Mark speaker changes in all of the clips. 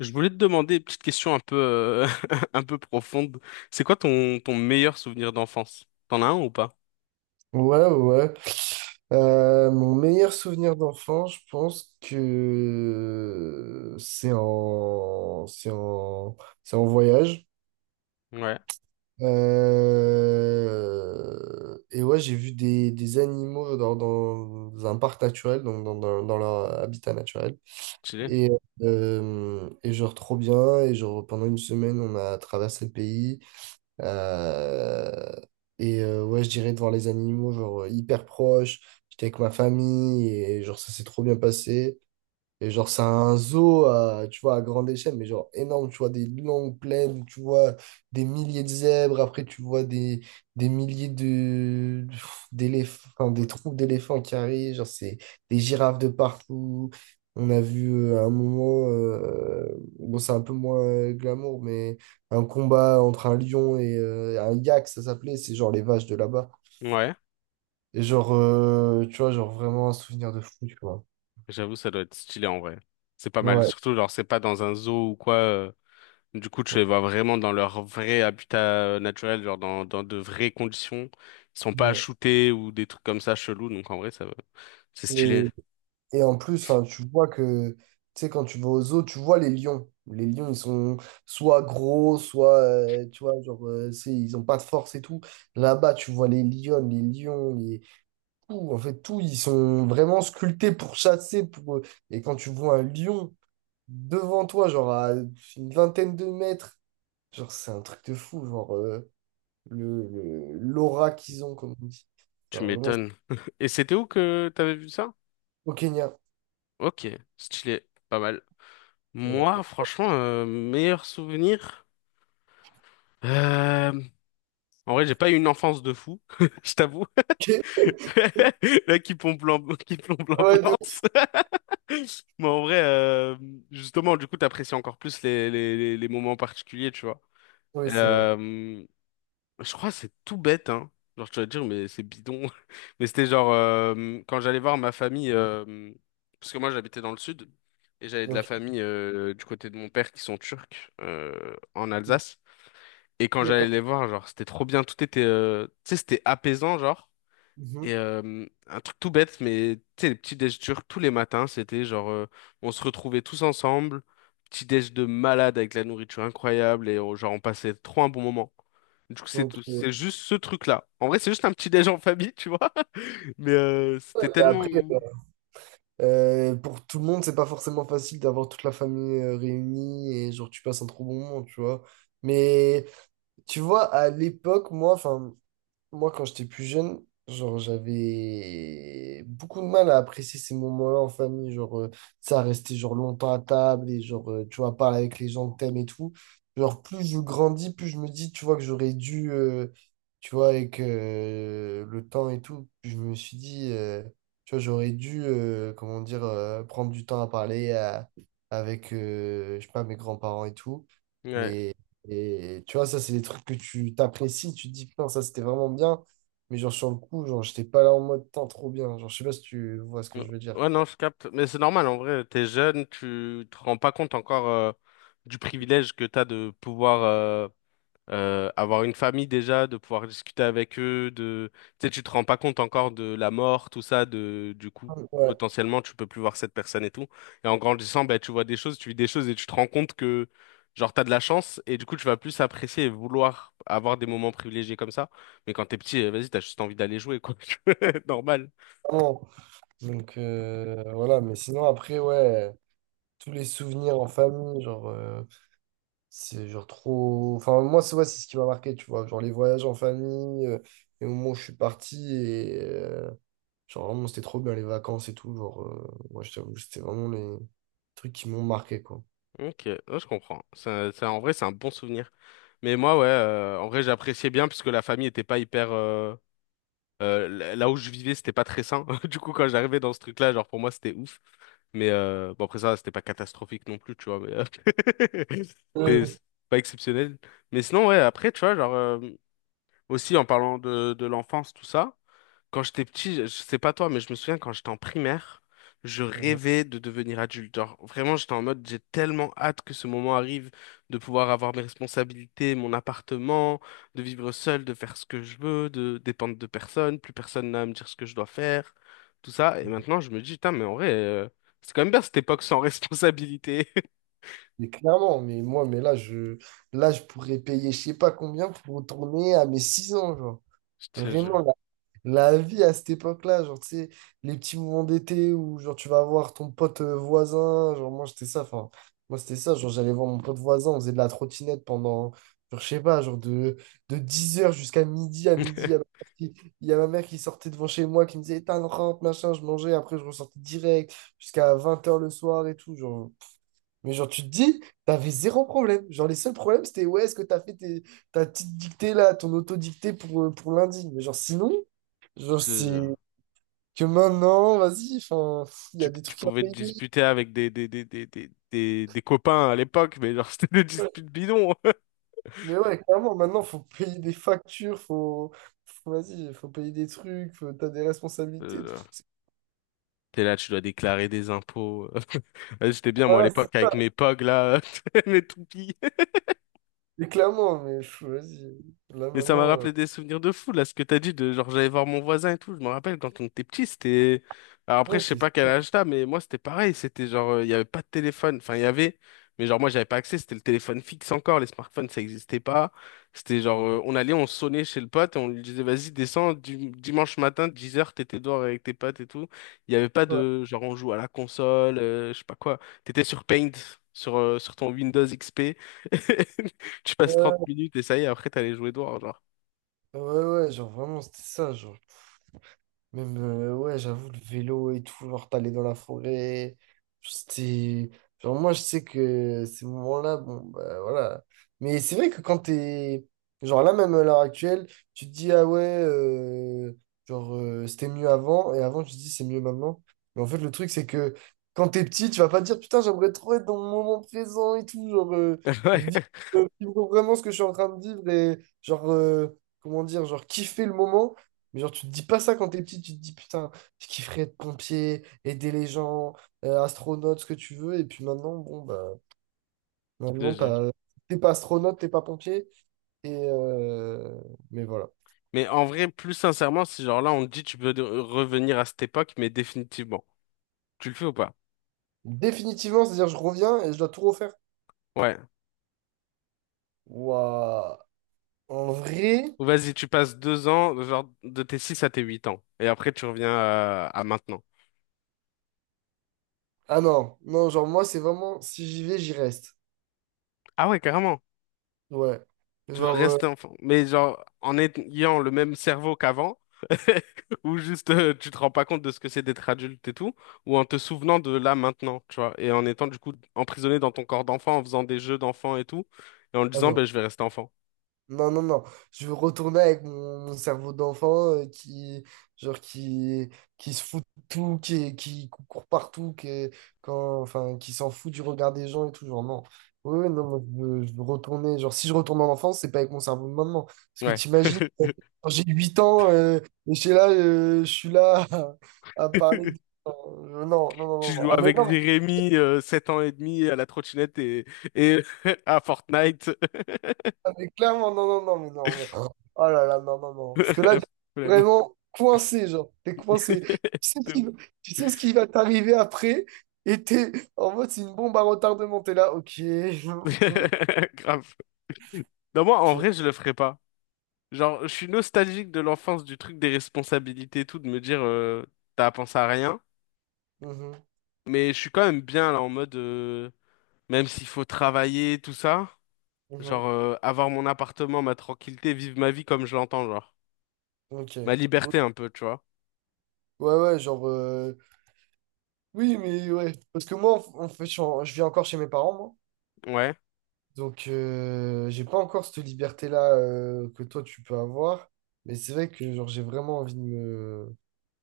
Speaker 1: Je voulais te demander une petite question un peu, un peu profonde. C'est quoi ton meilleur souvenir d'enfance? T'en as un ou pas?
Speaker 2: Ouais, ouais. Ouais. Mon meilleur souvenir d'enfant, je pense que c'est en voyage.
Speaker 1: Ouais,
Speaker 2: Et ouais, j'ai vu des animaux dans un parc naturel, donc dans leur habitat naturel.
Speaker 1: stylé.
Speaker 2: Et, et genre trop bien. Et genre pendant une semaine, on a traversé le pays. Euh, ouais, je dirais de voir les animaux genre hyper proches. J'étais avec ma famille et genre ça s'est trop bien passé. Et genre, c'est un zoo, à, tu vois, à grande échelle, mais genre énorme, tu vois, des longues plaines, tu vois des milliers de zèbres, après tu vois des milliers d'éléphants, enfin, des troupes d'éléphants qui arrivent, genre c'est des girafes de partout. On a vu à un moment, bon, c'est un peu moins glamour, mais un combat entre un lion et un yak, ça s'appelait, c'est genre les vaches de là-bas.
Speaker 1: Ouais,
Speaker 2: Et genre, tu vois, genre vraiment un souvenir de fou, tu vois.
Speaker 1: j'avoue, ça doit être stylé en vrai. C'est pas mal.
Speaker 2: Ouais.
Speaker 1: Surtout, genre, c'est pas dans un zoo ou quoi. Du coup, tu les vois vraiment dans leur vrai habitat naturel, genre dans de vraies conditions. Ils sont pas shootés ou des trucs comme ça chelous. Donc, en vrai, ça, va. C'est
Speaker 2: Ouais.
Speaker 1: stylé.
Speaker 2: Et en plus, enfin, tu vois que, tu sais, quand tu vas aux zoos, tu vois les lions. Les lions, ils sont soit gros, soit, tu vois, genre, ils ont pas de force et tout. Là-bas, tu vois les lions, tout, en fait, tout, ils sont vraiment sculptés pour chasser. Et quand tu vois un lion devant toi, genre à une vingtaine de mètres, genre, c'est un truc de fou, genre, l'aura qu'ils ont, comme on dit.
Speaker 1: Tu
Speaker 2: Genre, vraiment,
Speaker 1: m'étonnes. Et c'était où que t'avais vu ça?
Speaker 2: au Kenya.
Speaker 1: Ok, stylé. Pas mal.
Speaker 2: Ouais,
Speaker 1: Moi, franchement, meilleur souvenir. Euh, En vrai, j'ai pas eu une enfance de fou, je t'avoue.
Speaker 2: ok.
Speaker 1: Là, qui plombe
Speaker 2: Ouais, de.
Speaker 1: l'ambiance. Mais en vrai, justement, du coup, t'apprécies encore plus les moments particuliers, tu vois.
Speaker 2: Oui, c'est vrai.
Speaker 1: Euh, Je crois que c'est tout bête, hein. Genre, tu vas te dire, mais c'est bidon. Mais c'était genre, quand j'allais voir ma famille, parce que moi j'habitais dans le sud, et j'avais de la
Speaker 2: Ok.
Speaker 1: famille du côté de mon père qui sont turcs, en Alsace. Et quand j'allais
Speaker 2: D'accord.
Speaker 1: les voir, genre, c'était trop bien, tout était, tu sais, c'était apaisant, genre. Et
Speaker 2: Mhm.
Speaker 1: un truc tout bête, mais tu sais, les petits déj turcs tous les matins, c'était genre, on se retrouvait tous ensemble, petit déj de malade avec la nourriture incroyable, et genre, on passait trop un bon moment. Du coup,
Speaker 2: Donc,
Speaker 1: c'est juste ce truc-là. En vrai, c'est juste un petit déj en famille, tu vois. Mais c'était
Speaker 2: et
Speaker 1: tellement...
Speaker 2: après, pour tout le monde, c'est pas forcément facile d'avoir toute la famille réunie et genre tu passes un trop bon moment, tu vois. Mais tu vois, à l'époque, moi, quand j'étais plus jeune, genre, j'avais beaucoup de mal à apprécier ces moments-là en famille. Genre, ça restait genre longtemps à table et genre, tu vois, parler avec les gens que t'aimes et tout. Genre, plus je grandis, plus je me dis, tu vois, que j'aurais dû, tu vois, avec le temps et tout, je me suis dit, tu vois, j'aurais dû, comment dire, prendre du temps à parler avec, je sais pas, mes grands-parents et tout.
Speaker 1: Ouais.
Speaker 2: Mais et tu vois, ça, c'est des trucs que tu t'apprécies, tu te dis, putain, ça, c'était vraiment bien. Mais genre, sur le coup, genre, j'étais pas là en mode, tant trop bien. Genre, je sais pas si tu vois ce que
Speaker 1: Ouais,
Speaker 2: je veux dire.
Speaker 1: ouais, non, je capte. Mais c'est normal, en vrai, t'es jeune, tu te rends pas compte encore du privilège que t'as de pouvoir avoir une famille déjà, de pouvoir discuter avec eux, de, tu sais, tu te rends pas compte encore de la mort, tout ça, de, du coup,
Speaker 2: Ouais,
Speaker 1: potentiellement, tu peux plus voir cette personne et tout. Et en grandissant, bah, tu vois des choses, tu vis des choses et tu te rends compte que, genre, t'as de la chance et du coup, tu vas plus apprécier et vouloir avoir des moments privilégiés comme ça. Mais quand t'es petit, vas-y, t'as juste envie d'aller jouer, quoi. Normal.
Speaker 2: vraiment. Donc, voilà. Mais sinon, après, ouais, tous les souvenirs en famille, genre, c'est genre trop... Enfin, moi, c'est ouais, c'est ce qui m'a marqué, tu vois. Genre, les voyages en famille, les moments où je suis parti et... genre, vraiment, c'était trop bien, les vacances et tout. Genre, moi, je t'avoue, c'était vraiment les trucs qui m'ont marqué, quoi.
Speaker 1: Ok, ouais, je comprends. Ça, en vrai, c'est un bon souvenir. Mais moi, ouais, en vrai, j'appréciais bien parce que la famille était pas hyper. Là où je vivais, c'était pas très sain. Du coup, quand j'arrivais dans ce truc-là, genre pour moi, c'était ouf. Mais bon, après ça, c'était pas catastrophique non plus, tu vois. Mais
Speaker 2: Ouais.
Speaker 1: c'est pas exceptionnel. Mais sinon, ouais, après, tu vois, genre aussi en parlant de l'enfance, tout ça. Quand j'étais petit, je sais pas toi, mais je me souviens quand j'étais en primaire, je rêvais de devenir adulte. Genre, vraiment, j'étais en mode, j'ai tellement hâte que ce moment arrive de pouvoir avoir mes responsabilités, mon appartement, de vivre seul, de faire ce que je veux, de dépendre de personne, plus personne n'a à me dire ce que je dois faire, tout ça. Et maintenant, je me dis, putain, mais en vrai, c'est quand même bien cette époque sans responsabilité.
Speaker 2: Mais clairement, mais moi, mais là, là, je pourrais payer je sais pas combien pour retourner à mes 6 ans, genre.
Speaker 1: Je te jure.
Speaker 2: Vraiment, la vie à cette époque-là, genre, tu sais, les petits moments d'été où, genre, tu vas voir ton pote voisin, genre, moi, c'était ça, genre, j'allais voir mon pote voisin, on faisait de la trottinette pendant, genre, je sais pas, genre, de 10 heures jusqu'à midi, à midi,
Speaker 1: Je
Speaker 2: il y a ma mère qui sortait devant chez moi, qui me disait, éteins le rampe, machin, je mangeais, après, je ressortais direct, jusqu'à 20 heures le soir et tout, genre. Mais genre, tu te dis, t'avais zéro problème. Genre, les seuls problèmes, c'était, ouais, est-ce que t'as fait ta petite dictée là, ton auto-dictée pour lundi? Mais genre, sinon, genre,
Speaker 1: te
Speaker 2: c'est
Speaker 1: jure.
Speaker 2: que maintenant, vas-y, enfin, il y a des
Speaker 1: Tu
Speaker 2: trucs à
Speaker 1: pouvais te
Speaker 2: payer.
Speaker 1: disputer avec des copains à l'époque, mais genre, c'était des disputes bidons.
Speaker 2: Mais ouais, clairement, maintenant, faut payer des factures, vas-y, faut payer des trucs, t'as des responsabilités, tout
Speaker 1: Euh,
Speaker 2: ça.
Speaker 1: t'es là, tu dois déclarer des impôts. J'étais bien, moi, à
Speaker 2: Voilà, c'est
Speaker 1: l'époque, avec mes pogs, là, mes toupies.
Speaker 2: c'est clairement, mais pff, vas-y, là
Speaker 1: Mais ça m'a
Speaker 2: maintenant,
Speaker 1: rappelé des souvenirs de fou, là, ce que t'as dit, de genre j'allais voir mon voisin et tout. Je me rappelle quand on était petit, c'était. Alors après,
Speaker 2: ouais,
Speaker 1: je sais
Speaker 2: c'est
Speaker 1: pas quel
Speaker 2: ça.
Speaker 1: âge t'as, mais moi c'était pareil. C'était genre, il y avait pas de téléphone. Enfin, il y avait, mais genre moi j'avais pas accès. C'était le téléphone fixe encore. Les smartphones, ça existait pas. C'était genre,
Speaker 2: Ouais,
Speaker 1: on allait, on sonnait chez le pote et on lui disait, vas-y, descends, dimanche matin, 10 heures t'étais dehors avec tes potes et tout. Il y avait pas de genre, on joue à la console, je sais pas quoi. T'étais sur Paint, sur, sur ton Windows XP. Tu passes 30
Speaker 2: ouais,
Speaker 1: minutes et ça y est, après t'as les jouets d'or, genre.
Speaker 2: ouais, ouais, genre, vraiment, c'était ça, genre. Même, ouais, j'avoue, le vélo et tout, genre, t'allais dans la forêt. C'était. Genre, moi, je sais que ces moments-là, bon, bah voilà. Mais c'est vrai que quand t'es. Genre, là, même à l'heure actuelle, tu te dis, ah ouais, genre, c'était mieux avant. Et avant, tu te dis, c'est mieux maintenant. Mais en fait, le truc, c'est que quand t'es petit, tu vas pas te dire, putain, j'aimerais trop être dans mon moment présent et tout. Genre,
Speaker 1: Ouais,
Speaker 2: vivre, vivre vraiment ce que je suis en train de vivre et, genre, comment dire, genre, kiffer le moment. Mais genre, tu te dis pas ça quand t'es petit, tu te dis putain, je kifferais être pompier, aider les gens, astronaute, ce que tu veux. Et puis maintenant, bon, bah,
Speaker 1: je te
Speaker 2: maintenant,
Speaker 1: jure.
Speaker 2: t'es pas astronaute, t'es pas pompier. Et euh, Mais voilà.
Speaker 1: Mais en vrai, plus sincèrement, si genre là on te dit tu peux revenir à cette époque, mais définitivement. Tu le fais ou pas?
Speaker 2: Définitivement, c'est-à-dire, je reviens et je dois tout refaire.
Speaker 1: Ouais.
Speaker 2: Waouh. En vrai.
Speaker 1: Ou vas-y, tu passes 2 ans, genre de tes 6 à tes 8 ans. Et après tu reviens à maintenant.
Speaker 2: Ah non, non, genre, moi, c'est vraiment, si j'y vais, j'y reste.
Speaker 1: Ah ouais, carrément.
Speaker 2: Ouais.
Speaker 1: Tu veux
Speaker 2: Genre,
Speaker 1: rester enfant. Mais genre, en ayant le même cerveau qu'avant, ou juste tu te rends pas compte de ce que c'est d'être adulte et tout, ou en te souvenant de là maintenant, tu vois, et en étant du coup emprisonné dans ton corps d'enfant, en faisant des jeux d'enfant et tout, et en te
Speaker 2: ah
Speaker 1: disant,
Speaker 2: non.
Speaker 1: ben, je vais rester enfant.
Speaker 2: Non, non, non. Je veux retourner avec mon cerveau d'enfant qui, genre, qui se fout de tout, qui court partout, qui s'en fout du regard des gens et tout. Genre, non. Oui, oui, non, moi, je veux retourner. Genre, si je retourne en enfance, c'est pas avec mon cerveau de maintenant. Parce que
Speaker 1: Ouais.
Speaker 2: t'imagines, quand j'ai 8 ans, et je suis là, à parler de... Euh, non, non, non,
Speaker 1: Tu
Speaker 2: non. Non.
Speaker 1: joues
Speaker 2: Ah, mais
Speaker 1: avec
Speaker 2: non,
Speaker 1: Jérémy, 7 ans et demi, à la trottinette et à Fortnite.
Speaker 2: ah, mais clairement, non, non, non, mais non, mais. Oh là là, non, non, non. Parce que là, tu es
Speaker 1: Flemme.
Speaker 2: vraiment coincé, genre. T'es coincé. Sais ce
Speaker 1: De
Speaker 2: qui, tu sais ce qui va t'arriver après, et t'es en mode, c'est une bombe à retardement. T'es là, ok,
Speaker 1: ouf.
Speaker 2: ok,
Speaker 1: Grave. Non, moi, en
Speaker 2: ok.
Speaker 1: vrai, je le ferais pas. Genre, je suis nostalgique de l'enfance, du truc des responsabilités et tout, de me dire, t'as à penser à rien.
Speaker 2: Mhm,
Speaker 1: Mais je suis quand même bien, là, en mode, même s'il faut travailler, tout ça,
Speaker 2: mhm,
Speaker 1: genre, avoir mon appartement, ma tranquillité, vivre ma vie comme je l'entends, genre.
Speaker 2: ok.
Speaker 1: Ma
Speaker 2: Ou-
Speaker 1: liberté, un peu, tu vois.
Speaker 2: Ouais, ouais, genre. Oui, mais ouais. Parce que moi, en fait, je vis encore chez mes parents, moi.
Speaker 1: Ouais.
Speaker 2: Donc, j'ai pas encore cette liberté-là que toi, tu peux avoir. Mais c'est vrai que, genre, j'ai vraiment envie de me.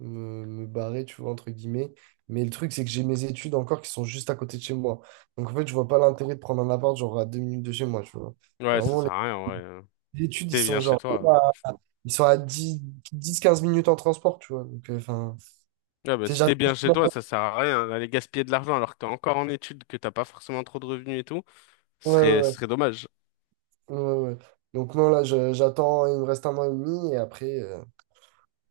Speaker 2: Me barrer, tu vois, entre guillemets. Mais le truc, c'est que j'ai mes études encore qui sont juste à côté de chez moi. Donc, en fait, je vois pas l'intérêt de prendre un appart, genre, à 2 minutes de chez moi, tu vois.
Speaker 1: Ouais, ça
Speaker 2: Vraiment, les
Speaker 1: sert à rien, ouais.
Speaker 2: les
Speaker 1: Si
Speaker 2: études, ils
Speaker 1: t'es bien
Speaker 2: sont
Speaker 1: chez
Speaker 2: genre,
Speaker 1: toi,
Speaker 2: à-
Speaker 1: hein.
Speaker 2: ils sont à dix 15 minutes en transport, tu vois. Donc, enfin,
Speaker 1: Ah bah,
Speaker 2: tu sais,
Speaker 1: si t'es bien chez
Speaker 2: j'attends.
Speaker 1: toi, ça sert à rien d'aller gaspiller de l'argent alors que t'es encore en études, que t'as pas forcément trop de revenus et tout.
Speaker 2: Ouais, ouais,
Speaker 1: Ce
Speaker 2: ouais,
Speaker 1: serait dommage.
Speaker 2: ouais, ouais. Ouais. Donc, non, là, j'attends, il me reste un mois et demi, et après,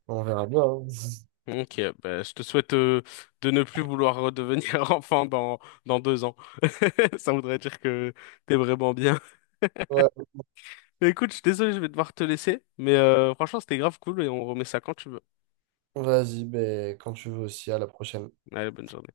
Speaker 2: on verra bien. Hein.
Speaker 1: Ok, bah, je te souhaite de ne plus vouloir redevenir enfant dans 2 ans. Ça voudrait dire que t'es vraiment bien.
Speaker 2: Ouais,
Speaker 1: Mais écoute, je suis désolé, je vais devoir te laisser. Mais franchement, c'était grave cool et on remet ça quand tu veux.
Speaker 2: vas-y, ben, quand tu veux aussi, à la prochaine.
Speaker 1: Allez, bonne journée.